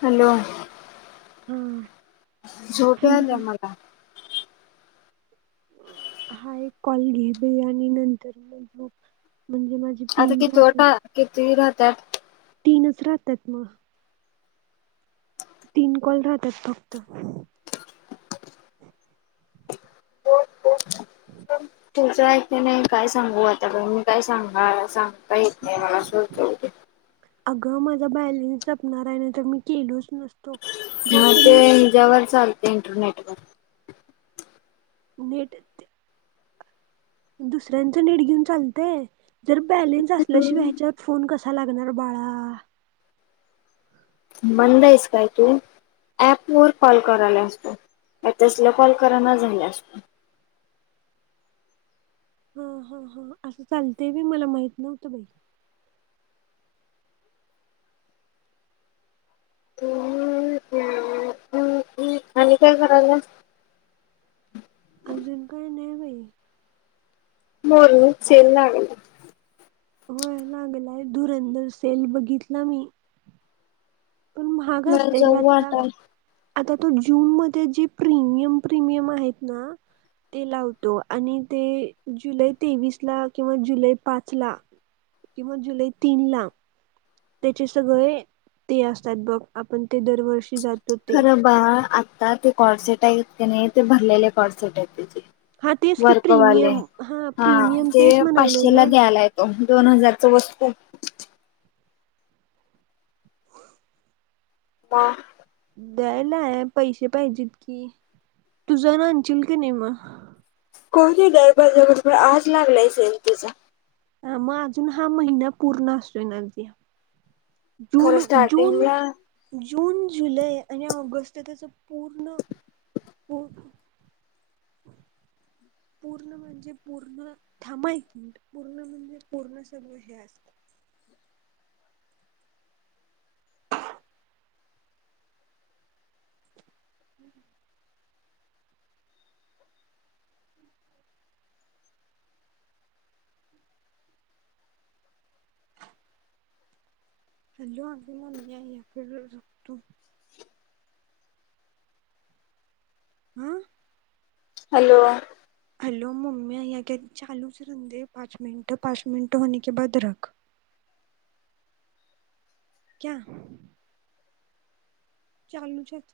Hello. हम. झोपे आल्या मला. हाय कॉल घेले आणि नंतर मग गुप. आता किती वाटा किती राह तर. तीनच राहतात मगं, तीन कॉल राहतात फक्त? हो. [unintelligible] तचं ऐक नाही काय सांगू आता बाई मी काय सांगा सांग. काहीत नाही मला अगं माझा बॅलेन्स जपणार आहे, ना तर मी केलोच नसतो. हा जर तुम्ही तेझ्यावर चालते इंटरनेट. [unintelligible] नेट ते. दुसऱ्यांच नेट घेऊन चालतय? जर बॅलेन्स असल्याशिवाय ह्याच्यात फोन कस? अच्छ लागणार बाळा. मदं आहेस काय तू ऍप वर कॉल करायला असतो तसल कॉल कराना झाला असतो. [unintelligible] असं चालते बी मला माहित नव्हतं बाई. आणि काय कराल्यास? अजून काय नाही बाई.. हो हो सेल लागलाय. होय लागलाय धुरधर सेल बघितला मी. पण महाग असतय ग आता. [unintelligible] आता तो जून मध्ये जे प्रीमियम प्रीमियम आहेत. ना ते लावतो आणि ते जुलै तेवीस ला किंवा जुलै पाच, ला किंवा, जुलै तीन ला त्याचे सगळे ते असतात बघ आपण ते दरवर्षी ज खरा बा आता ता ते कॉड सेट आहेत की नाही ते भरलेले कॉडसेट आहेत त्याचे हा तेच की वर्गवाले प्रीमियम हा प्रीमियम ते तेच म्हणावलंय पाचशेला ना द्यायला तो. दोन हजारच वस्तू? वा! द्यायलाय पैसे पाहिजेत कि तुझ नाशील की नाही मगं? कोणती दर बाजार रुपये आठ लागलायच सेल त्याचा. ह मगं अजून हा महिना पूर्ण असतोय जून खरं स्टार्टिंग जून ला? जून, जुलै आणि ऑगस्ट त्याच पूर्ण पूर्ण म्हणजे पूर्ण थांबायक पूर्ण म्हणजे पूर्ण सगळं हे असत [unintelligible] हॅलो आटी [unintelligible] हम्म. हॅलो! हॅलो मम्मी आया चालुच ठेवते पाच मिनट पाच मिनट होने के बाद रख क्या. चालूचच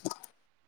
हा